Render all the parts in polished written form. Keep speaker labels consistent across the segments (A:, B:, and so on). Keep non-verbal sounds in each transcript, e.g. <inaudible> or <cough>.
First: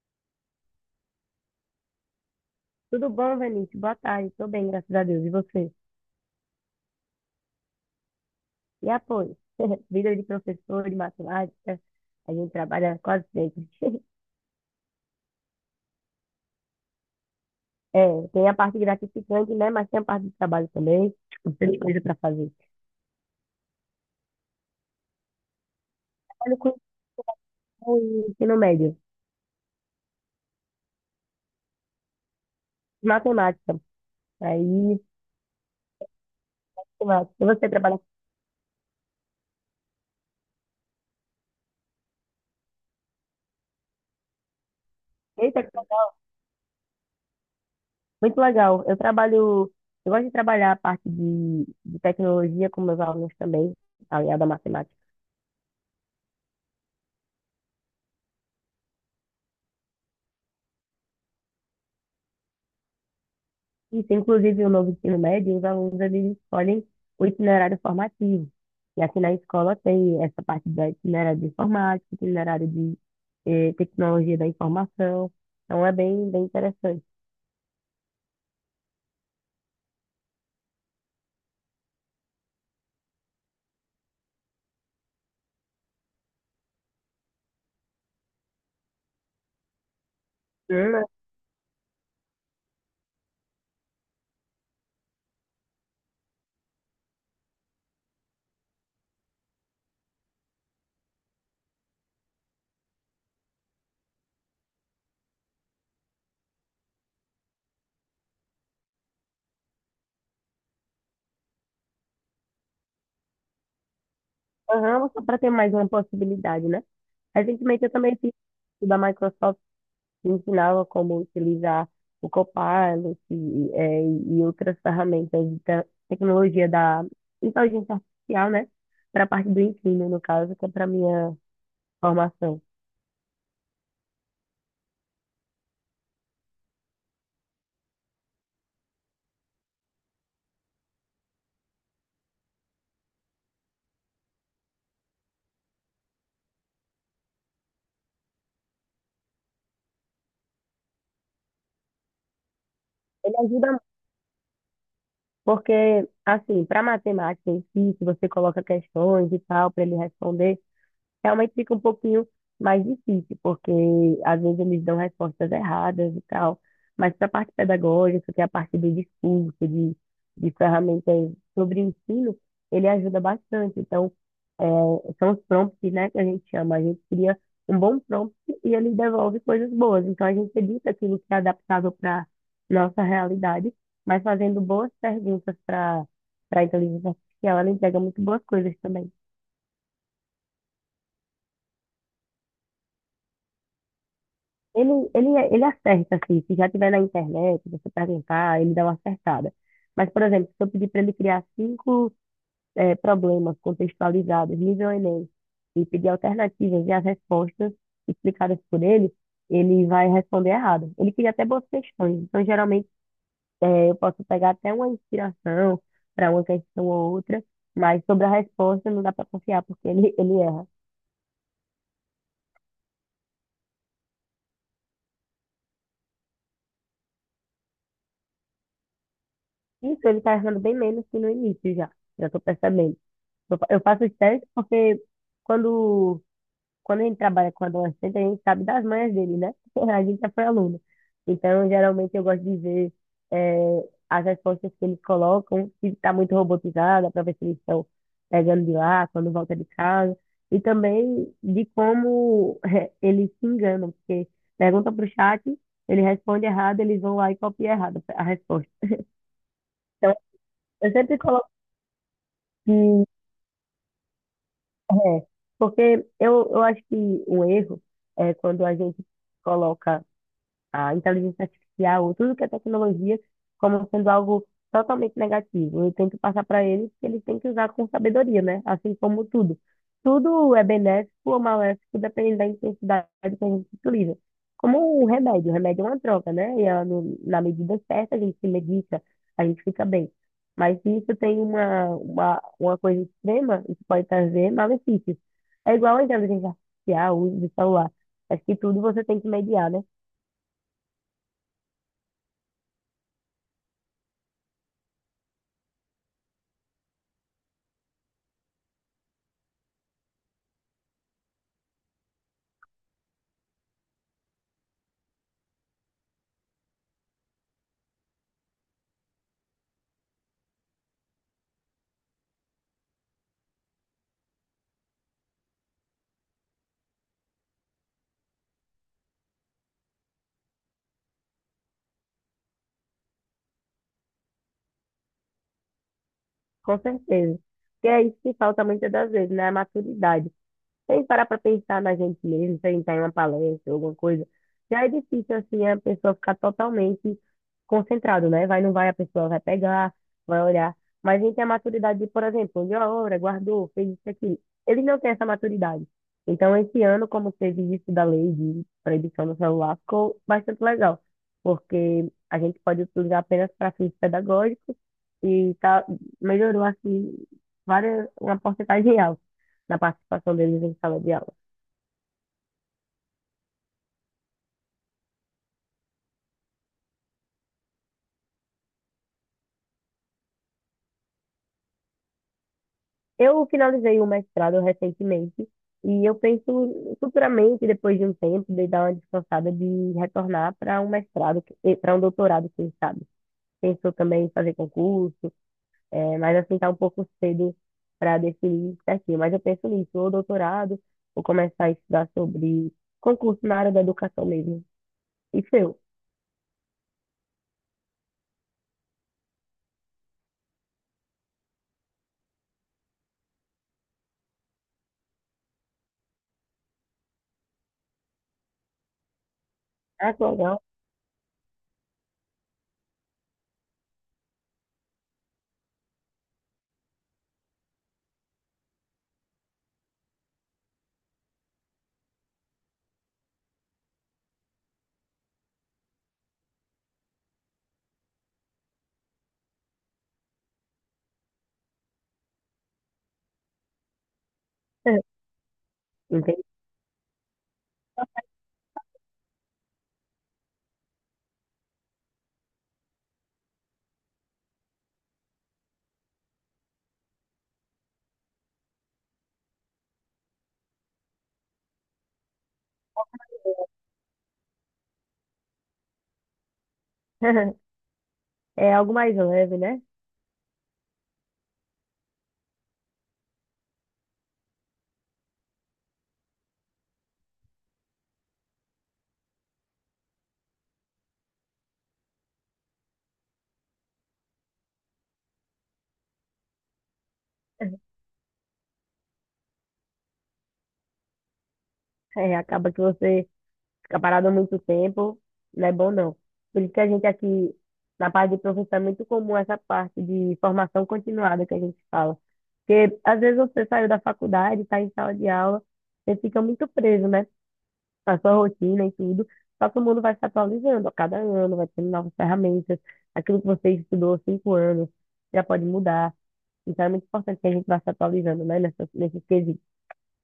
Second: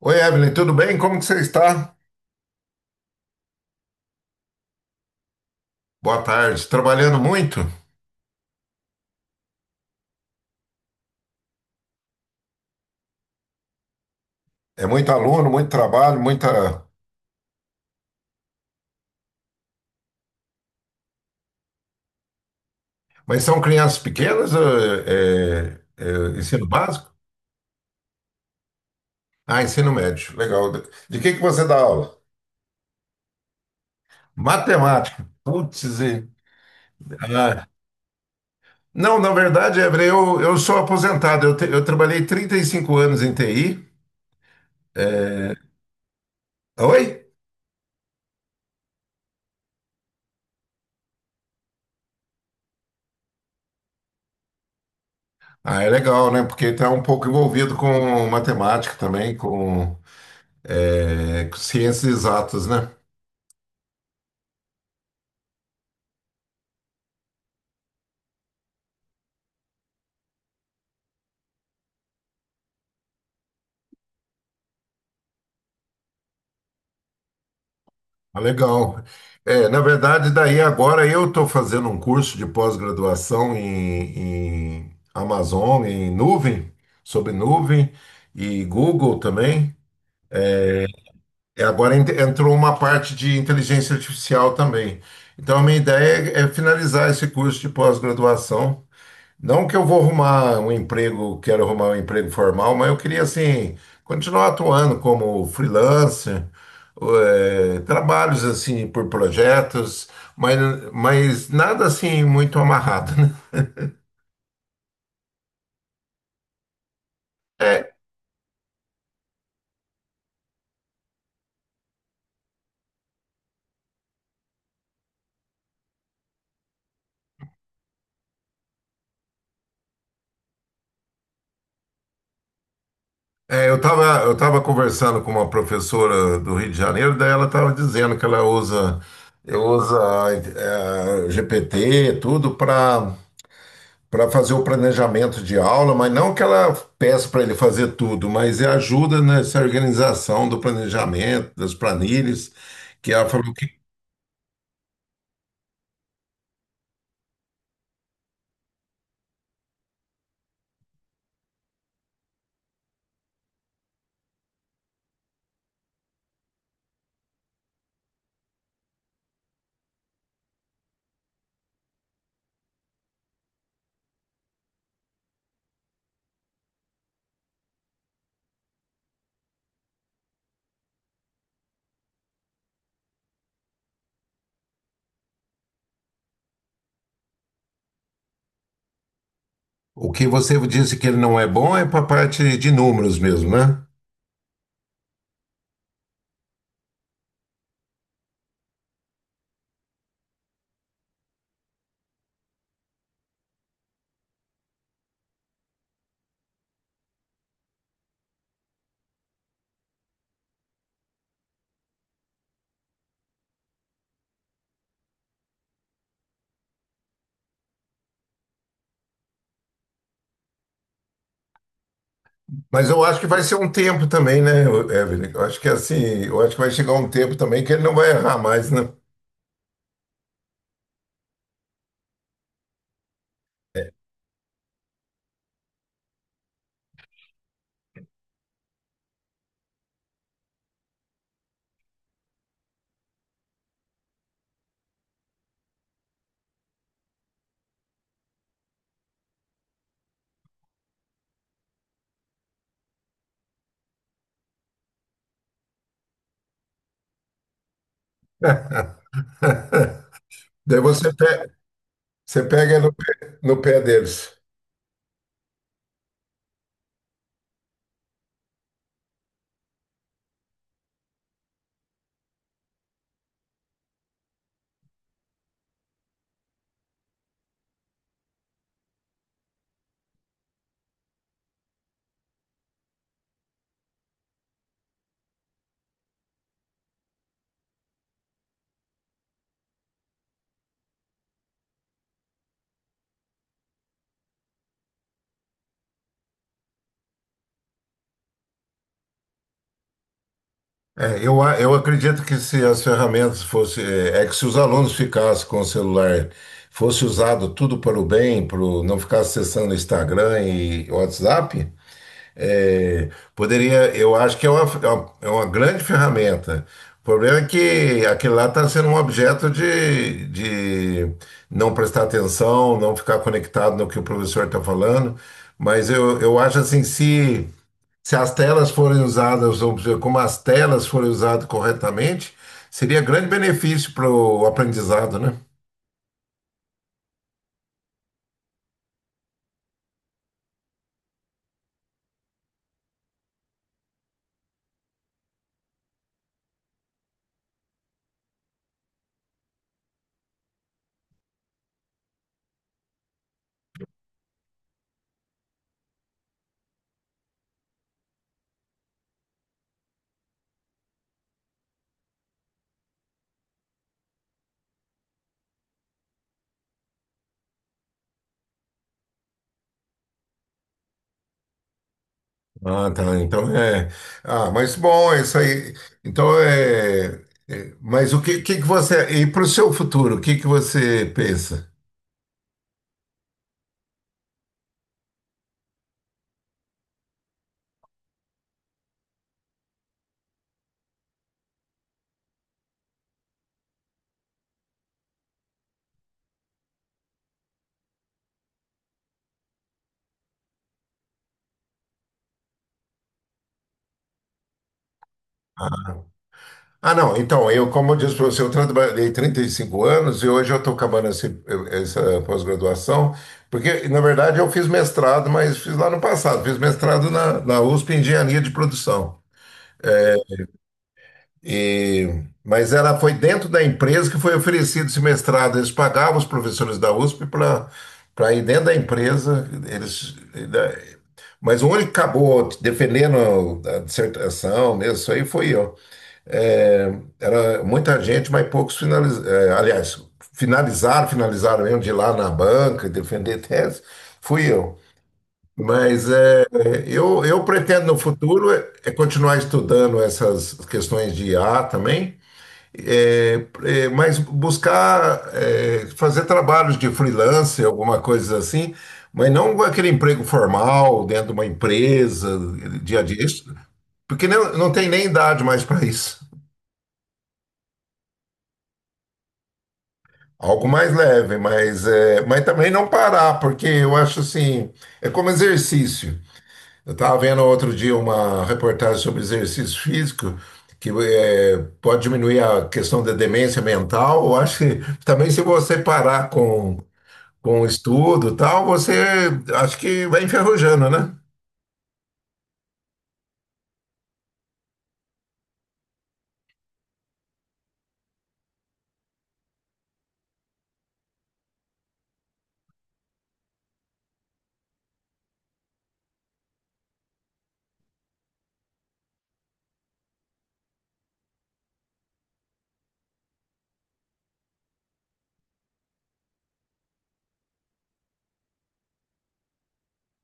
A: Oi, Evelyn, tudo bem? Como que você está?
B: Tudo bom, Vinícius? Boa tarde. Tô bem, graças a Deus. E você?
A: Boa tarde. Trabalhando muito?
B: E apoio? <laughs> Vida de professor de matemática, a gente trabalha quase sempre. <laughs>
A: É muito aluno, muito trabalho, muita.
B: É, tem a parte gratificante, né? Mas tem a parte de trabalho também. Tem coisa para fazer.
A: Mas são crianças pequenas?
B: Trabalho
A: Ensino
B: com
A: básico?
B: com ensino médio,
A: Ah, ensino médio. Legal. De que você dá aula?
B: matemática. Aí,
A: Matemática. Putz
B: matemática.
A: ah.
B: Você trabalha com...
A: Não, na verdade, Evelyn, eu sou aposentado. Eu trabalhei 35 anos em TI.
B: Eita, que legal.
A: Oi?
B: Muito legal. Eu trabalho... Eu gosto de trabalhar a parte de tecnologia com meus alunos também, aliado à matemática.
A: Ah, é legal, né? Porque está um pouco envolvido com matemática também, com ciências exatas, né?
B: Isso, inclusive, o novo ensino médio, os alunos eles escolhem o itinerário formativo. E aqui na escola tem essa parte da itinerário de informática, itinerário de tecnologia da informação. Então é bem, bem interessante.
A: Ah, legal. É, na verdade, daí agora eu estou fazendo um curso de pós-graduação em Amazon, em nuvem, sobre nuvem e Google também.
B: Hum,
A: E agora entrou uma parte de inteligência artificial também. Então, a minha ideia é finalizar esse curso de pós-graduação. Não que eu vou arrumar um emprego, quero arrumar um emprego formal, mas eu queria, assim, continuar atuando como freelancer, trabalhos, assim, por projetos, mas, mas nada, assim, muito amarrado, né? <laughs>
B: aham, só para ter mais uma possibilidade, né? Recentemente eu
A: É,
B: também fiz o da Microsoft que ensinava como utilizar o Copilot e outras ferramentas de tecnologia da inteligência artificial, né? Para a parte do ensino, no caso, que é para minha formação.
A: eu tava conversando com uma professora do Rio de Janeiro, daí ela estava dizendo que ela usa, GPT, tudo, para fazer o planejamento de aula, mas não que ela peça para ele fazer tudo, mas é ajuda nessa organização do planejamento, das planilhas, que ela
B: Ele
A: falou que.
B: ajuda muito, porque, assim, para matemática em si, se você coloca questões e tal, para ele responder, realmente fica um pouquinho mais difícil, porque às vezes eles dão respostas erradas e tal. Mas para a parte pedagógica, que é a parte do discurso, de ferramentas sobre ensino, ele ajuda bastante. Então, é, são os prompts, né, que a gente chama. A gente cria um bom prompt e ele devolve coisas boas. Então, a gente edita aquilo que é adaptável para nossa realidade, mas fazendo boas perguntas para a inteligência artificial, ela entrega muito boas coisas também.
A: O que você disse que ele não é bom é para a parte de números mesmo, né?
B: Ele, ele, ele acerta, assim, se já tiver na internet, você perguntar, ele dá uma acertada. Mas, por exemplo, se eu pedir para ele criar cinco problemas contextualizados, nível Enem, e pedir alternativas e as respostas explicadas por ele, ele vai responder errado. Ele cria até boas questões. Então, geralmente, eu posso pegar até uma inspiração para uma questão ou outra, mas sobre a resposta não dá para confiar, porque ele erra.
A: Mas eu acho que vai ser um tempo também, né, Evelyn? Eu acho que assim, eu acho que vai chegar um tempo também que ele não vai errar mais, né?
B: Isso, ele está errando bem menos que no início já. Já estou percebendo. Eu faço os testes porque quando, quando a gente trabalha com adolescente, a gente sabe das manhas dele, né? <laughs> A gente já foi aluno. Então, geralmente, eu gosto de ver as respostas que eles colocam, se está muito robotizada, para ver se eles estão pegando de lá, quando volta de casa. E também de como eles se enganam, porque pergunta para o chat, ele responde errado, eles vão lá e copiam errado a resposta.
A: <laughs>
B: Então,
A: Daí
B: eu
A: você
B: sempre coloco.
A: pe- você pega no
B: Que
A: pé, no pé deles.
B: É, porque eu acho que um erro é quando a gente coloca a inteligência artificial, tudo que é tecnologia, como sendo algo totalmente negativo. Eu tento passar para eles que eles têm que usar com sabedoria, né? Assim como tudo. Tudo é benéfico ou maléfico, dependendo da intensidade que a gente utiliza. Como o remédio é uma droga, né? E ela, na medida certa, a gente se medica, a gente fica bem. Mas se isso tem uma coisa extrema, isso pode trazer malefícios. É igual a inteligência artificial, o uso de celular. Acho que tudo você tem que mediar, né?
A: É, eu acredito que se as ferramentas fossem. É, é que se os alunos ficassem com o celular, fosse usado tudo para o bem, não ficar acessando Instagram e WhatsApp, é, poderia. Eu acho que é uma grande ferramenta. O problema é que aquilo lá está sendo um objeto de não prestar atenção, não ficar conectado no que o professor está falando. Mas eu acho assim, se. Se as telas forem usadas, ou seja, como as telas forem usadas corretamente, seria grande benefício para o aprendizado, né?
B: Com certeza. Porque é isso que falta muitas das vezes, né? A maturidade. Sem parar para pensar na gente mesmo, sem estar em uma palestra, alguma coisa. Já é difícil, assim, a pessoa ficar totalmente concentrada, né? Vai, não vai, a pessoa vai pegar, vai olhar. Mas a gente tem a maturidade de, por exemplo, olhou a obra, guardou, fez isso aqui. Eles não têm essa maturidade. Então, esse ano, como teve isso da lei de proibição do celular, ficou bastante legal, porque a gente pode utilizar apenas para fins pedagógicos e tá, melhorou, assim, uma porcentagem alta na participação deles em sala de aula.
A: Ah, tá. Então é. Ah, mas bom, é isso aí. Então é. Mas o que, que você. E para o seu futuro, o que que você pensa?
B: Eu finalizei o mestrado recentemente e eu penso futuramente, depois de um tempo, de dar uma descansada de retornar para um mestrado, para um doutorado, quem sabe. Pensou também em fazer concurso, mas assim está um pouco cedo para definir certinho. Mas eu penso nisso, ou doutorado, ou começar a estudar sobre concurso na área da educação mesmo. E seu?
A: Ah, não. Então, eu, como eu disse para você, eu trabalhei 35 anos e hoje eu estou acabando essa pós-graduação, porque, na verdade, eu fiz mestrado, mas fiz lá no passado, fiz mestrado na USP em Engenharia de Produção.
B: Ah, que legal.
A: E, mas ela foi dentro da empresa que foi oferecido esse mestrado. Eles pagavam os professores da USP para ir dentro da empresa. Eles, né, mas o único que acabou defendendo a dissertação mesmo, isso aí foi eu. É, era muita gente, mas poucos finalizaram. Aliás, finalizaram, finalizaram mesmo de ir lá na banca, e defender tese, fui eu.
B: <laughs>
A: Mas
B: Entendi.
A: é, eu pretendo no futuro é continuar estudando essas questões de IA também. Mas buscar é, fazer trabalhos de freelance, alguma coisa assim, mas não aquele emprego formal dentro de uma empresa, dia a dia, isso- porque não, não tem nem idade mais para isso.
B: <laughs> É algo mais leve, né?
A: Algo mais leve, mas também não parar, porque eu acho assim, é como exercício. Eu estava vendo outro dia uma reportagem sobre exercício físico, que pode diminuir a questão da demência mental. Eu acho que também se você parar com o
B: <laughs>
A: estudo e tal, você acho que vai enferrujando, né?
B: É, acaba que você ficar parado há muito tempo não é bom, não. Por isso que a gente aqui, na parte de professor, é muito comum essa parte de formação continuada que a gente fala. Porque às vezes você saiu da faculdade, está em sala de aula, você fica muito preso, né? Na sua rotina e tudo. Só que o mundo vai se atualizando a cada ano, vai tendo novas ferramentas. Aquilo que você estudou há 5 anos já pode mudar. Então é muito importante que a gente vá se atualizando, né? Nesse quesito.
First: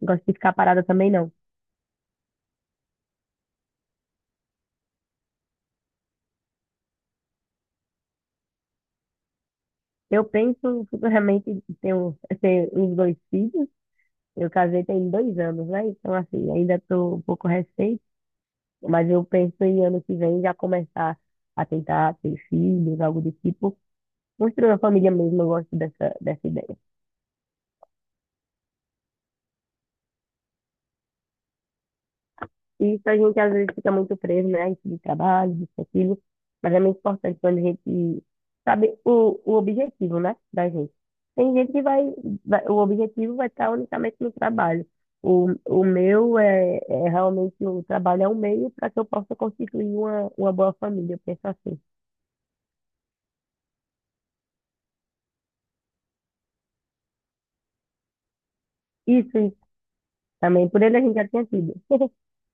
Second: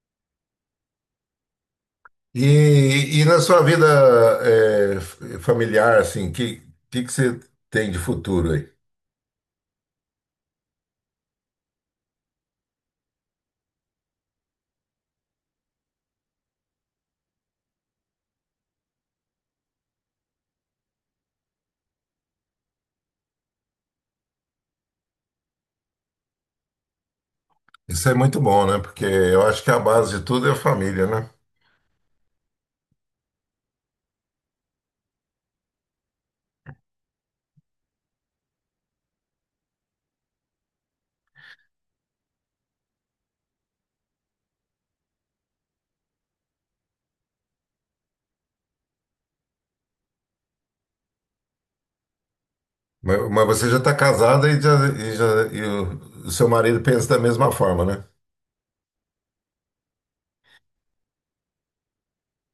B: Não gosto de ficar parada também, não.
A: E na sua vida familiar, assim, que que você tem de futuro aí?
B: Eu penso futuramente em ter uns dois filhos. Eu casei tem 2 anos, né? Então, assim, ainda estou um pouco recente, mas eu penso em ano que vem já começar a tentar ter filhos, algo do tipo. Construir uma família mesmo, eu gosto dessa ideia.
A: Isso é muito bom, né? Porque eu acho que a base de tudo é a família, né?
B: E isso a gente às vezes fica muito preso, né? Isso de trabalho, disso, aquilo. Mas é muito importante quando a gente sabe o objetivo, né? Da gente. Tem gente que o objetivo vai estar unicamente no trabalho. O meu é, é realmente o trabalho é um meio para que eu possa constituir uma boa família, eu penso assim.
A: Mas você já está casada e o seu marido pensa da mesma forma, né?
B: Isso também, por ele a gente já tinha tido.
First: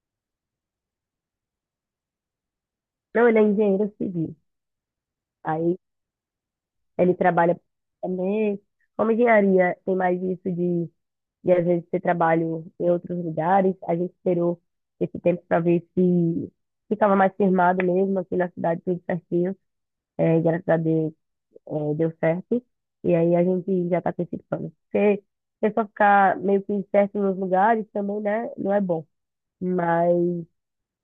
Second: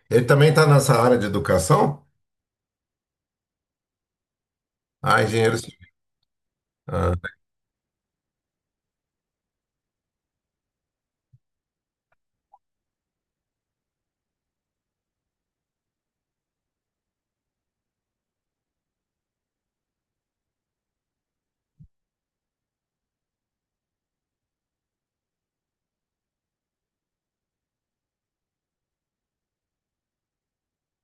A: Ele também está nessa área de educação?
B: Não, ele é engenheiro civil.
A: Ah, engenheiro
B: Aí
A: civil.
B: ele
A: Ah,
B: trabalha também. Como engenharia tem mais isso de e às vezes ter trabalho em outros lugares. A gente esperou esse tempo para ver se ficava mais firmado mesmo aqui na cidade, tudo certinho. É, e graças a Deus, deu certo. E aí a gente já está com esse plano. Porque você só ficar meio que certo nos lugares também, né, não é bom. Mas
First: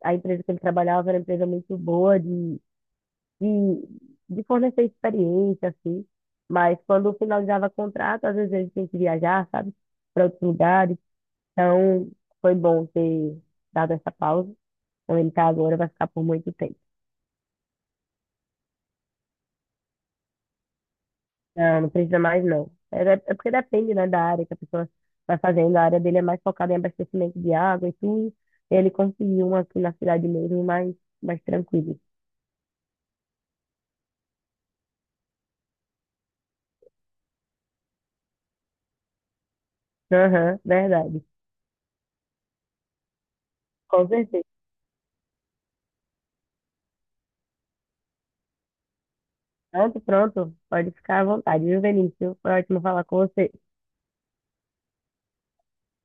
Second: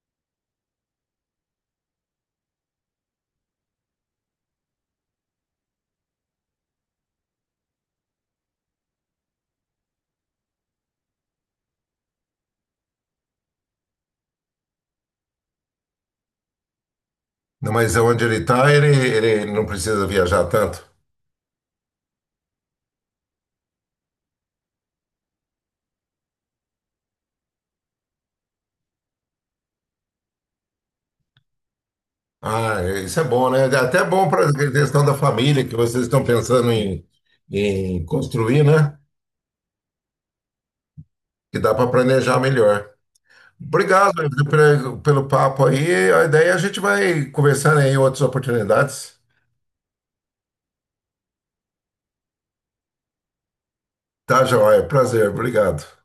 B: a empresa que ele trabalhava era uma empresa muito boa de, de fornecer experiência, assim. Mas quando finalizava o contrato, às vezes a gente tinha que viajar, sabe, para outros lugares. Então, foi bom ter dado essa pausa. Onde ele tá agora vai ficar por muito tempo.
A: não, mas onde ele está, ele não precisa viajar tanto.
B: Não, não precisa mais, não. É porque depende, né, da área que a pessoa vai fazendo. A área dele é mais focada em abastecimento de água e tudo. Ele conseguiu uma aqui na cidade mesmo, mais, mais tranquilo.
A: Ah, isso é bom, né? É até bom para a questão da família que vocês estão pensando em construir, né?
B: Aham, verdade.
A: Que dá para planejar melhor.
B: Com
A: Obrigado
B: certeza.
A: pelo papo aí. A ideia é a gente vai conversando aí em outras oportunidades.
B: Pronto, pronto. Pode ficar à vontade, viu, Vinícius? Foi ótimo falar com você.
A: Tá, joia. Prazer. Obrigado.